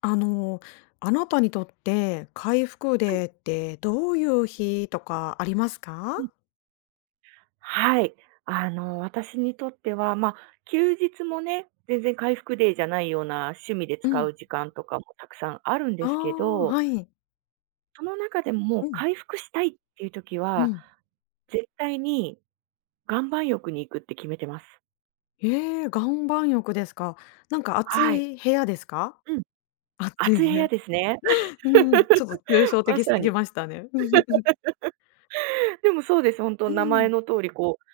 あの、あなたにとって回復はい。デーってどういう日とかありますか？うん。はい。私にとっては、休日もね、全然回復デーじゃないような趣味でう使ん。う時間とかもたくさんあるんであすけあ、ど、はい。その中でももううん。回復したいっていう時うは、ん。絶対に岩盤浴に行くって決めてます。ええ、岩盤浴ですか。なんか暑はい。い部屋ですか？うん。暑い熱い部部屋屋。ですね。うん、ちょっと抽象 ま的すさぎに。ましたね。うんうんうん。でもそうです、本当う名前ん。の通りこう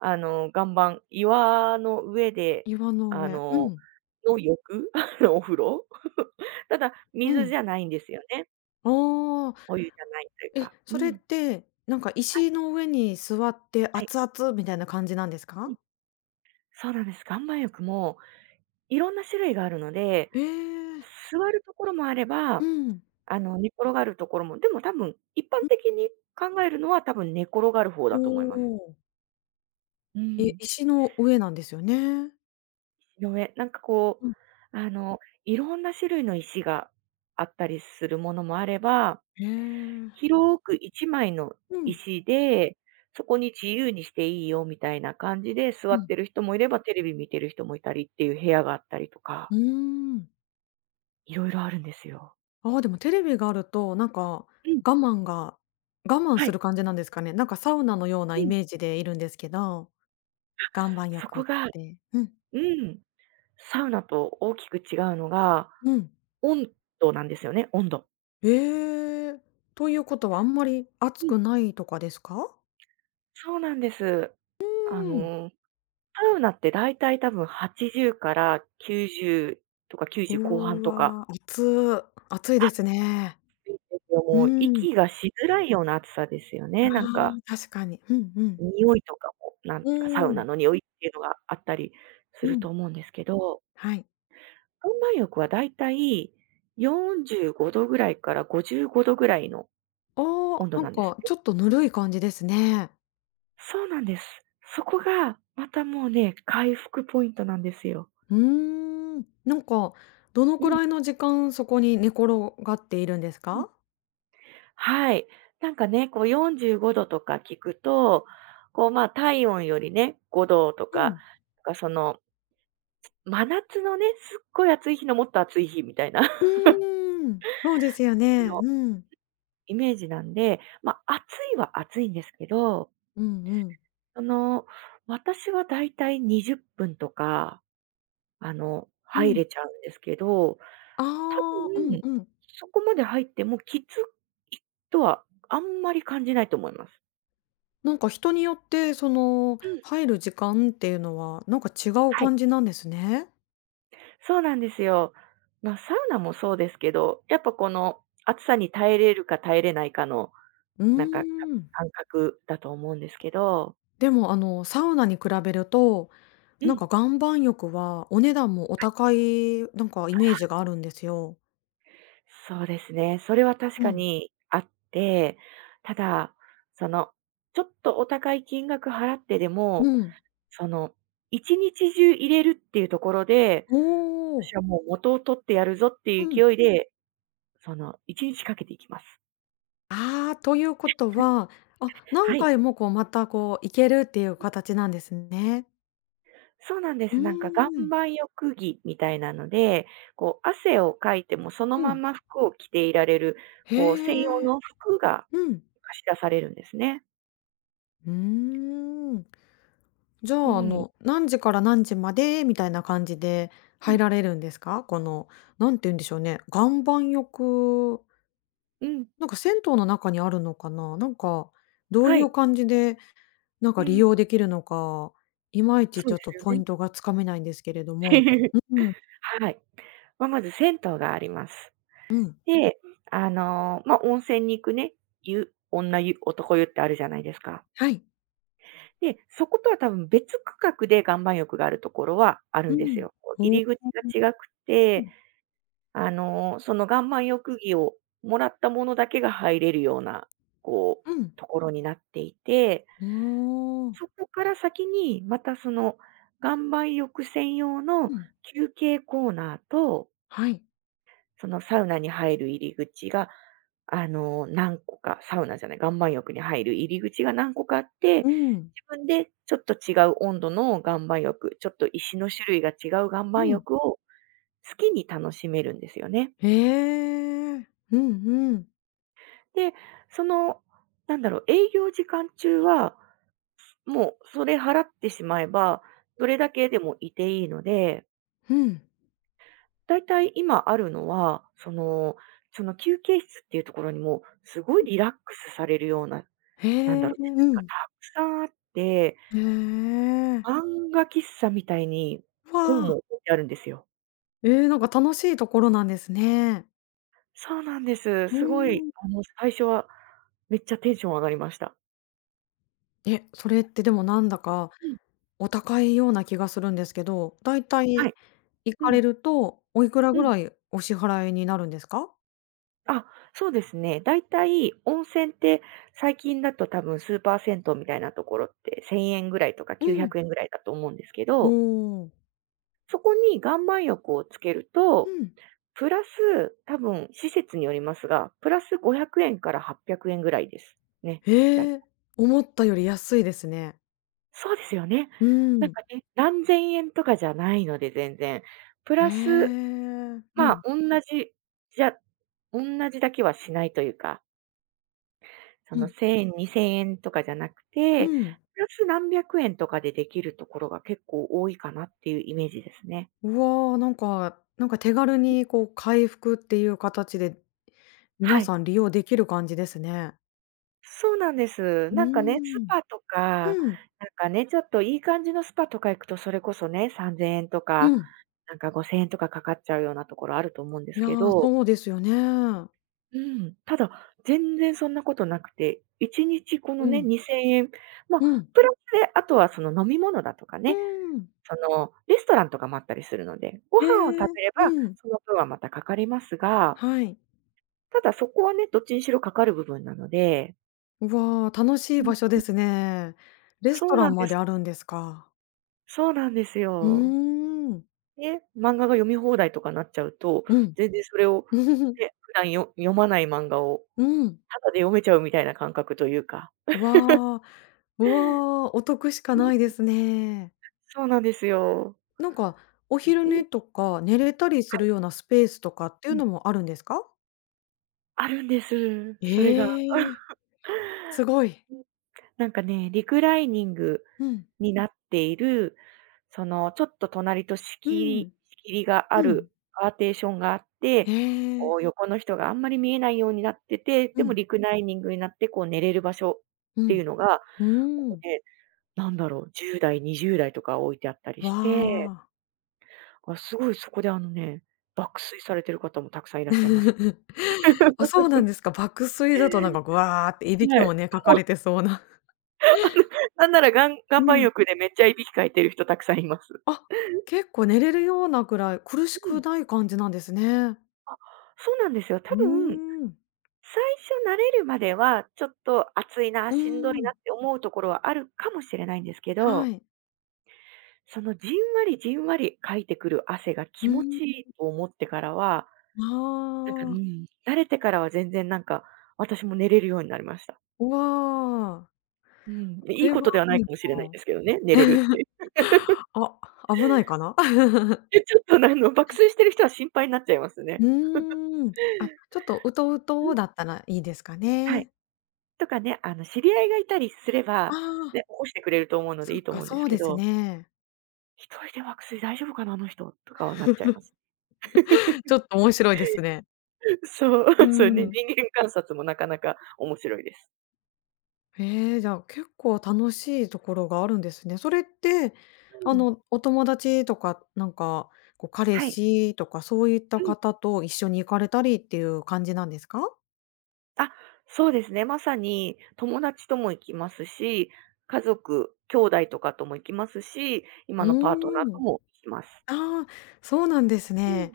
岩の上で、岩のあ上。うの、ん。の浴 お風呂 ただ、う水ん。じゃないんですよね。ああ、お湯じゃないというえ、か。うそれっん。てなんか石の上に座ってはい。熱々みたいな感じなんですうか？ん。そうなんです。岩盤浴もいろんな種類があるので、ええ。座るところもあれうば、ん。寝転がるところも、でも多分、一般的に考えるのは多分寝転がる方おだと思います。お。うえ、ん。石の上なんですよね。の上、なんかこうん。う、いろんな種類の石があったりするものもあればへえ。広く一枚のうん。石で、そこに自由にしていいよみたいな感じで座うっん。てる人もいれば、テレビ見てる人もいたりっていう部屋があったりとか、うーん。いろいろあるんですよ。ああ、でもテレビがあると、なんか、うん、我慢が我慢はすい。る感じなんですかね。なんかサウナのようなうイん。メージでいるんですけど、岩盤そ浴っこがて。うん、うん、サウナと大きく違うのが、うん。温度なんですよね、温度。ええ。ということはあんまり暑うん、くないとかですか？そうなんです。うあん。の、サウナってだいたい多分80から90とか90後半うとか、わ、暑。暑いですね。うもうん。息がしづらいような暑さですよあね、なんか。あ、確かに。うんうん。匂いとかも、なんうかサウーナん。の匂いっていうのがあったりすうるん。と思うんですけど、はい。岩盤浴はだいたい45度ぐらいから55度ぐらいのあ温あ、度なんなんですかね。ちょっとぬるい感じですね。そうなんです。そこがまたもうね、回復ポイントなんですよ。うーん。なんかどのうくん、らいの時間そこに寝転がっているんですうん。か？はい。なんかね、こう45度とか聞くと、こう、ま、体温よりね、5度とうか、なんん。かその、真夏のね、すっごい暑い日のもっと暑い日みたいな う ーん、そうですよね。うん。イメージなんで、まあ、暑いは暑いんですけど、うんうん。あの、私はだいたい20分とか、う入ん。れちゃうんですけど、あ多あ、うん分、うん。そこまで入ってもきついとはあんまり感じないと思います。なんか人によってそのうん、入る時間っていうのはなんか違うはい、感じなんですね。そうなんですよ。まあ、サウナもそうですけど、やっぱこの暑さに耐えれるか耐えれないかの、うーなんかん。感覚だと思うんですけど。でもあのサウナに比べると、うなんん。か岩盤浴はお値段もお高いなんかイメージがあるんですよ。そうですね。それは確うかん。にあって、ただ、その、ちょっとお高い金額払ってでうも、ん。その、一日中入れるっていうところで、お私お。はもう元を取ってやるぞっていううん。勢いで、その、1日かけていきます。ああ、ということは、あ、は何い。回もこう、またこう、行けるっていう形なんですね。そうなんでうす。ーなんか岩ん。盤浴着みたいなので、こう、汗をかいてもそのうまん。ま服を着ていられる、こう、専用へえ。の服がうん。貸し出されるんですね。うーん。じゃうあ、ん。何時から何時までみたいな感じでう入ん。られるんですか？この、何て言うんでしょうね、岩盤浴、うん。なんか銭湯の中にあるのかな？なんか、どうはいうい。感じでなんうか利ん。用できるのか、いまいちそちうょでっとすよポイね。ントがつかめないんですけれども。うんうん。はい。まあ、まず銭湯があります。で、まあ、温泉に行くね、湯女湯、男湯ってあるじゃないですか。はい。で、そことは多分別区画で岩盤浴があるところはあるうんですん。よ。こうお入う。り口が違くうて、ん。その岩盤浴着をもらったものだけが入れるような、こう、うん。ところになっていて、ああ。そこから先にまたその岩盤浴専用うのん。休憩コーナーとはい。そのサウナに入る入り口が、何個か、サウナじゃない、岩盤浴に入る入り口が何個かあって、うん。自分でちょっと違う温度の岩盤浴、ちょっと石の種類が違う岩う盤ん。浴を好きに楽しめるんですよね。へえ。うんうんで、その、なんだろう、営業時間中は、もうそれ払ってしまえば、どれだけでもいていいので、おうん。だいたい今あるのは、その、その休憩室っていうところにも、すごいリラックスされるようなへなんだえ、ろう、う説がん。たくさんあって、へえ。漫画喫茶みたいにわ本も置あ。いてあるんですよ。ええ、なんか楽しいところなんですね。そうなんです。うすごい、ーん。最初はめっちゃテンション上がりました。え、それってでもなんだかうん。お高いような気がするんですけど、だいたはいい。行うかれん。ると、おいくらうぐん。らいお支払いになるんですか？あ、そうですね。だいたい温泉って最近だと多分スーパー銭湯みたいなところって1000円ぐらいとかう900ん。円ぐらいだと思うんですけおど、お。そこに岩盤浴をつけるうとん。プラス、多分施設によりますが、プラス500円から800円ぐらいです。ね、だいへえ、思ったより安いですね。そうですよね。うーなんん。かね、何千円とかじゃないので全然。プへラス、え。うまあ、ん、同じじゃ同じだけはしないというか、そうのん。1000円、2000円とかじゃなくうて、ん。プラス何百円とかでできるところが結構多いかなっていうイメージですね。うわ、なんか手軽にこう回復っていう形で、は皆い。さん利用できる感じですね。そうなんです。うなんかね、スーん。パとか、うん。なんかね、ちょっといい感じのスパとか行くと、それこそね、3000円とうか、ん。なんか5000円とかかかっちゃうようなところあると思うんですいや、けど、そうですよね。うん、ただ、全然そんなことなくて、1日このうね、ん、2000円、まうあ、ん、プラスで、あとはその飲み物だとかうーね、ん。そのレストランとかもあったりするので、ごえ飯を食え、べれば、うん、その分はまたかかりますが、はい。ただそこはね、どっちにしろかかる部分なのでうわー、楽しういん、場所ですね。レスそトうラなんンでまです。あるんですか。そうなんですうーよ。ん。で、漫画が読み放題とかなっちゃうと、うん。全然それを、ね、普段よ読まない漫画をうん。タダで読めちゃうみたいな感覚というか。わあ、うわあ、お得しかうないでん、すね。そうなんですよ。なんか、お昼うん、寝とか寝れたりすはるい、ようなスペースとかっていううん。のもあるんですか？あるんです。それが。ええ、すごい。なんかね、リクライニングうん。になっている、その、ちょっと隣と仕う切りん。仕切りがあうん。るパーテーションがあって、えこうえ。横の人があんまり見えないようになってて、うでもん。リクライニングになってこう寝れる場所っうていん。うのがなうーん。で、なんだろう、10代、20代とか置いてあったりわして、あ。あ、すごいそこであのね、爆睡されてる方もたくさんいらっしゃいます。あ、そ うなんですか。爆睡だとなんか、ぐわーっていびきはい。もね、かかもうれてそうな。なんならがん岩う盤ん。浴でめっちゃいびきかいてる人たくさんいます。あ、結構寝れるようなぐらい、苦しうん、くない感じなんですね。そうなんですよ。多う分、ーん。最初慣れるまでは、ちょっと暑いな、うーしんどいん。なって思うところはあるかもしれないんですけはど、い。そのじんわりじんわりかいてくる汗がう気持ん。ちいいと思ってからは、あなんか、うあ、ん、慣れてからは全然なんか、私も寝れるようになりました。うわ、うん。こいいれはことではないいいかもしれないんな。ですけどね、寝れるって。あ、危ないかな？ちょっと爆睡してる人は心配になっちゃいますうね。ーん。あ、ちょっとうとううん。とだったらいいですかはい。ね。とかね、知り合いがいたりすれあば、あ、ね、起こしてくれると思うのでそいっいとか、思うんでそすうけですど、ね。一人で爆睡大丈夫かな、あの人とかはなっちゃいます。ち ょっと面白いですね。そう、う そうね、ん。人間観察もなかなか面白いです。ええ、じゃあ、結構楽しいところがあるんですね。それって、うん。お友達とか、なんか、こう、彼はい。氏とかそういったうん。方と一緒に行かれたりっていう感じなんですか？あ、そうですね。まさに友達とも行きますし、家族、兄弟とかとも行きますし、今うのパートナーーとん。も行きます。ああ、そうなんですうん。ね。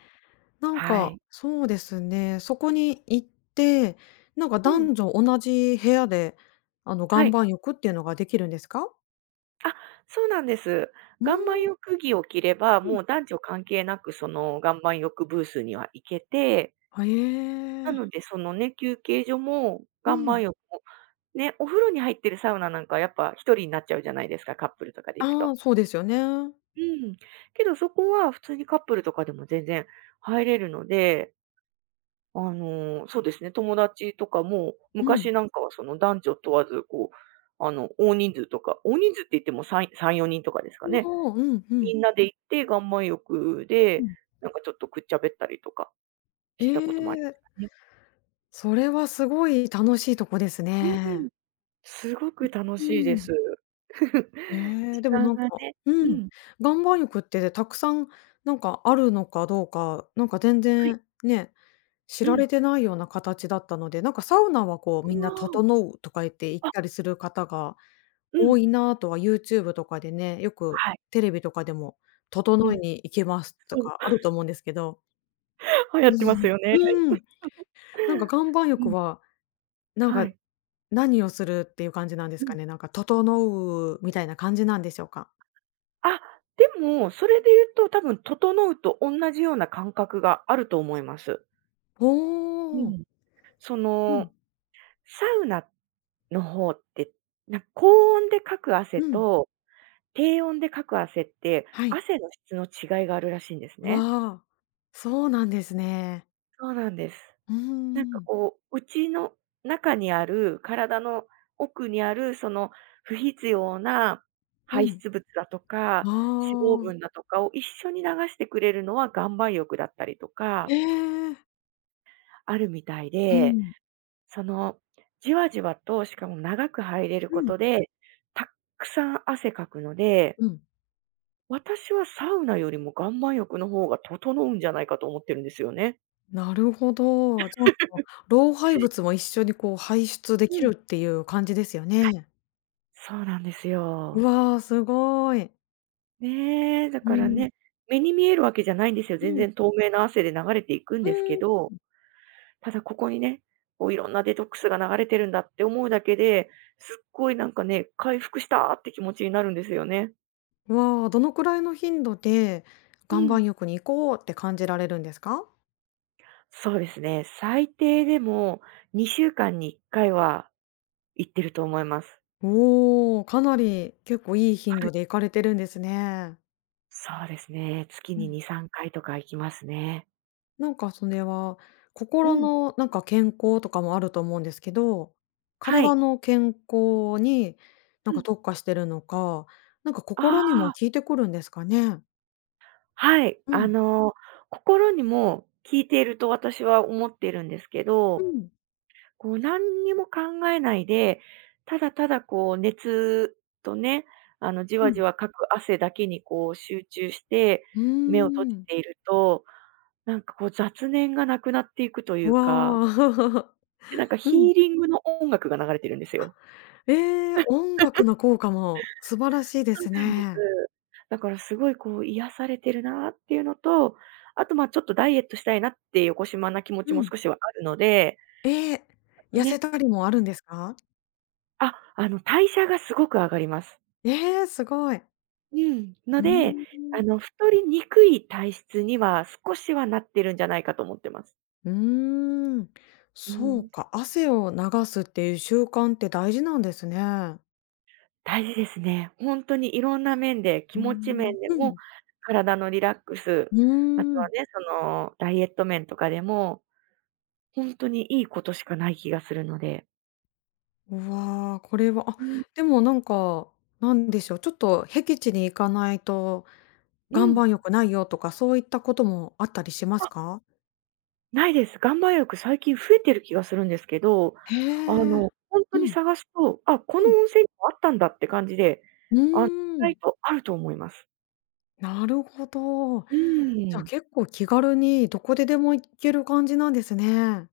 なんはか、い。そうですね、そこに行って、なんかうん。男女同じ部屋で、は岩い。盤浴っていうのができるんですか？あ、そうなんです。うーん。岩盤浴着を着れば、もう男女関係なくその岩盤浴ブースには行けて、は、なええ。のでそのね、休憩所もう岩盤ん。浴も、ね、お風呂に入ってるサウナなんかはやっぱ一人になっちゃうじゃないですか、カップルとかで行くあと。あ、そうですよね。うん。けどそこは普通にカップルとかでも全然入れるので、そうですね、友達とかも、うん。昔なんかはその男女問わず、こう、大人数とか、大人数って言っても3、4人とかですかね。おお、うんうん。みんなで行って岩盤浴うで、ん。なんかちょっとくっちゃべったりとかえしてたこともありえ、ましたそれはすごい楽しいとこですね。うね。ん。すごく楽うしいでん。す。ええ、時でも間なんがかね。ううん、ん。岩盤浴ってたくさんなんかあるのかどうか、なんか全はい。然ね、知うらん。れてないような形だったので、なんかサウナはこうみんな「整う」とか言って行っあーあ、たりする方がう多ん。いなとは YouTube とかでね、よくはい。テレビとかでもう「整いん。に行きます」とそう、かあると思うんですけど。流行うってますん。よね。うーん、なんか岩盤う浴ん、はなんはか、い。何をするっていう感じなんでうすん。かね？なんか整うみたいな感じなんでしょうか？あ、でも、それで言うと多分整うとおんなじような感覚があると思います。おうお。ん。そうん、の、サウナの方って、なん高温でかく汗うん、と、低温でかく汗って、はい。汗の質の違いがあるらしいんですね。わあ、そうなんですね。そうなんです。うーなんかん。こう、うちの中にある、体の奥にある、その不必要なう排ん。出物だとか、あ脂肪あ、分だとかを一緒に流してくれるのは岩盤浴だったりとえか、え。あるみたいうで、ん、その、じわじわと、しかも長く入れるうこん、とで、たっくさん汗かくので、うん。私はサウナよりも岩盤浴の方が整うんじゃないかと思ってるんですよね。なるほど。ちゃんと老廃物も一緒にこう排出でうきん、るっていう感じですよね。そうなんですうよ。わあ、すごい。ねえ、だうからん、ね、目に見えるわけじゃないんですよ。う全ん、然透明な汗で流れていくんうですけん。ど、ただここにね、こういろんなデトックスが流れてるんだって思うだけで、すっごいなんかね、回復したって気持ちになるんですよね。わあ、どのくらいの頻度でう岩ん。盤浴に行こうって感じられるんですか？そうですね、最低でも2週間に1回は行ってると思います。おお、かなり結構いい頻は度い。で行かれてるんですね。そうですね、月うにん。2、3回とか行きますね。なんかそれは、う心ん。のなんか健康とかもあると思うんですけど、は体い。の健康になうんかん。特化してるのか、なんかあ心にもあ。効いてくるんですかね？はい、うん、心にも効いていると私は思っているんですけうど、ん、こう何にも考えないで、ただただこう熱とね、あのじうわじん。わかく汗だけにこう集中して、うー目を閉じん。ていると、なんかこう雑念がなくなっていくというか、わあ。で、なんか うヒんーリングの音楽が流れてるんですよ。ええ、音楽の効果も素晴らしいでそうすなんです。ね。だからすごいこう癒されてるなっていうのと、あとまあちょっとダイエットしたいなって横島まな気持うちもん。少しはあるので、ええ、痩ね、せたりもあるんですか？あ、あの代謝がすごく上がります。ええ、すごい。うん。のうーで、あん。の太りにくい体質には少しはなってるんじゃないかと思ってます。うーん、うそうん。か、汗を流すっていう習慣って大事なんですね。大事ですね。本当にいろんな面で、う気ー持ちん、面でうも、ん。体のリラックス、うあとーはん。ね、そのダイエット面とかでも、本当にいいことしかない気がするので。うわ、これは、あ、うん、でもなんか、なんでしょう、ちょっと僻地に行かないとう岩ん。盤浴ないよとか、そういったこともあったりしまあ、すか？ないです。岩盤浴最近増えてる気がするんですけど、へえ。ほんとうにん、探すと、あ、こうのん。温泉にもあったんだって感じで、う意ーん、外とあると思います。なるほど。うじゃーあん。結構気軽にどこででも行ける感じなんですね。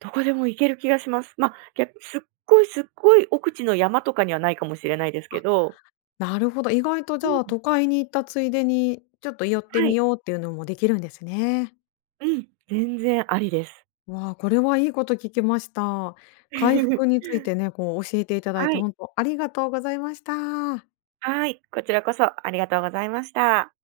どこでも行ける気がします。ま、ぎゃ、すっごいすっごい奥地の山とかにはないかもしれないですけど、なるほど、意外とじうん、ゃあ都会に行ったついでに、ちょっと寄ってはみい、ようっていうのもできるんですね。うん、全然ありです。わあ、これはいいこと聞きました。回復 についてね、こう教えていただいはて、い、本当ありがとうございました。はい、こちらこそありがとうございました。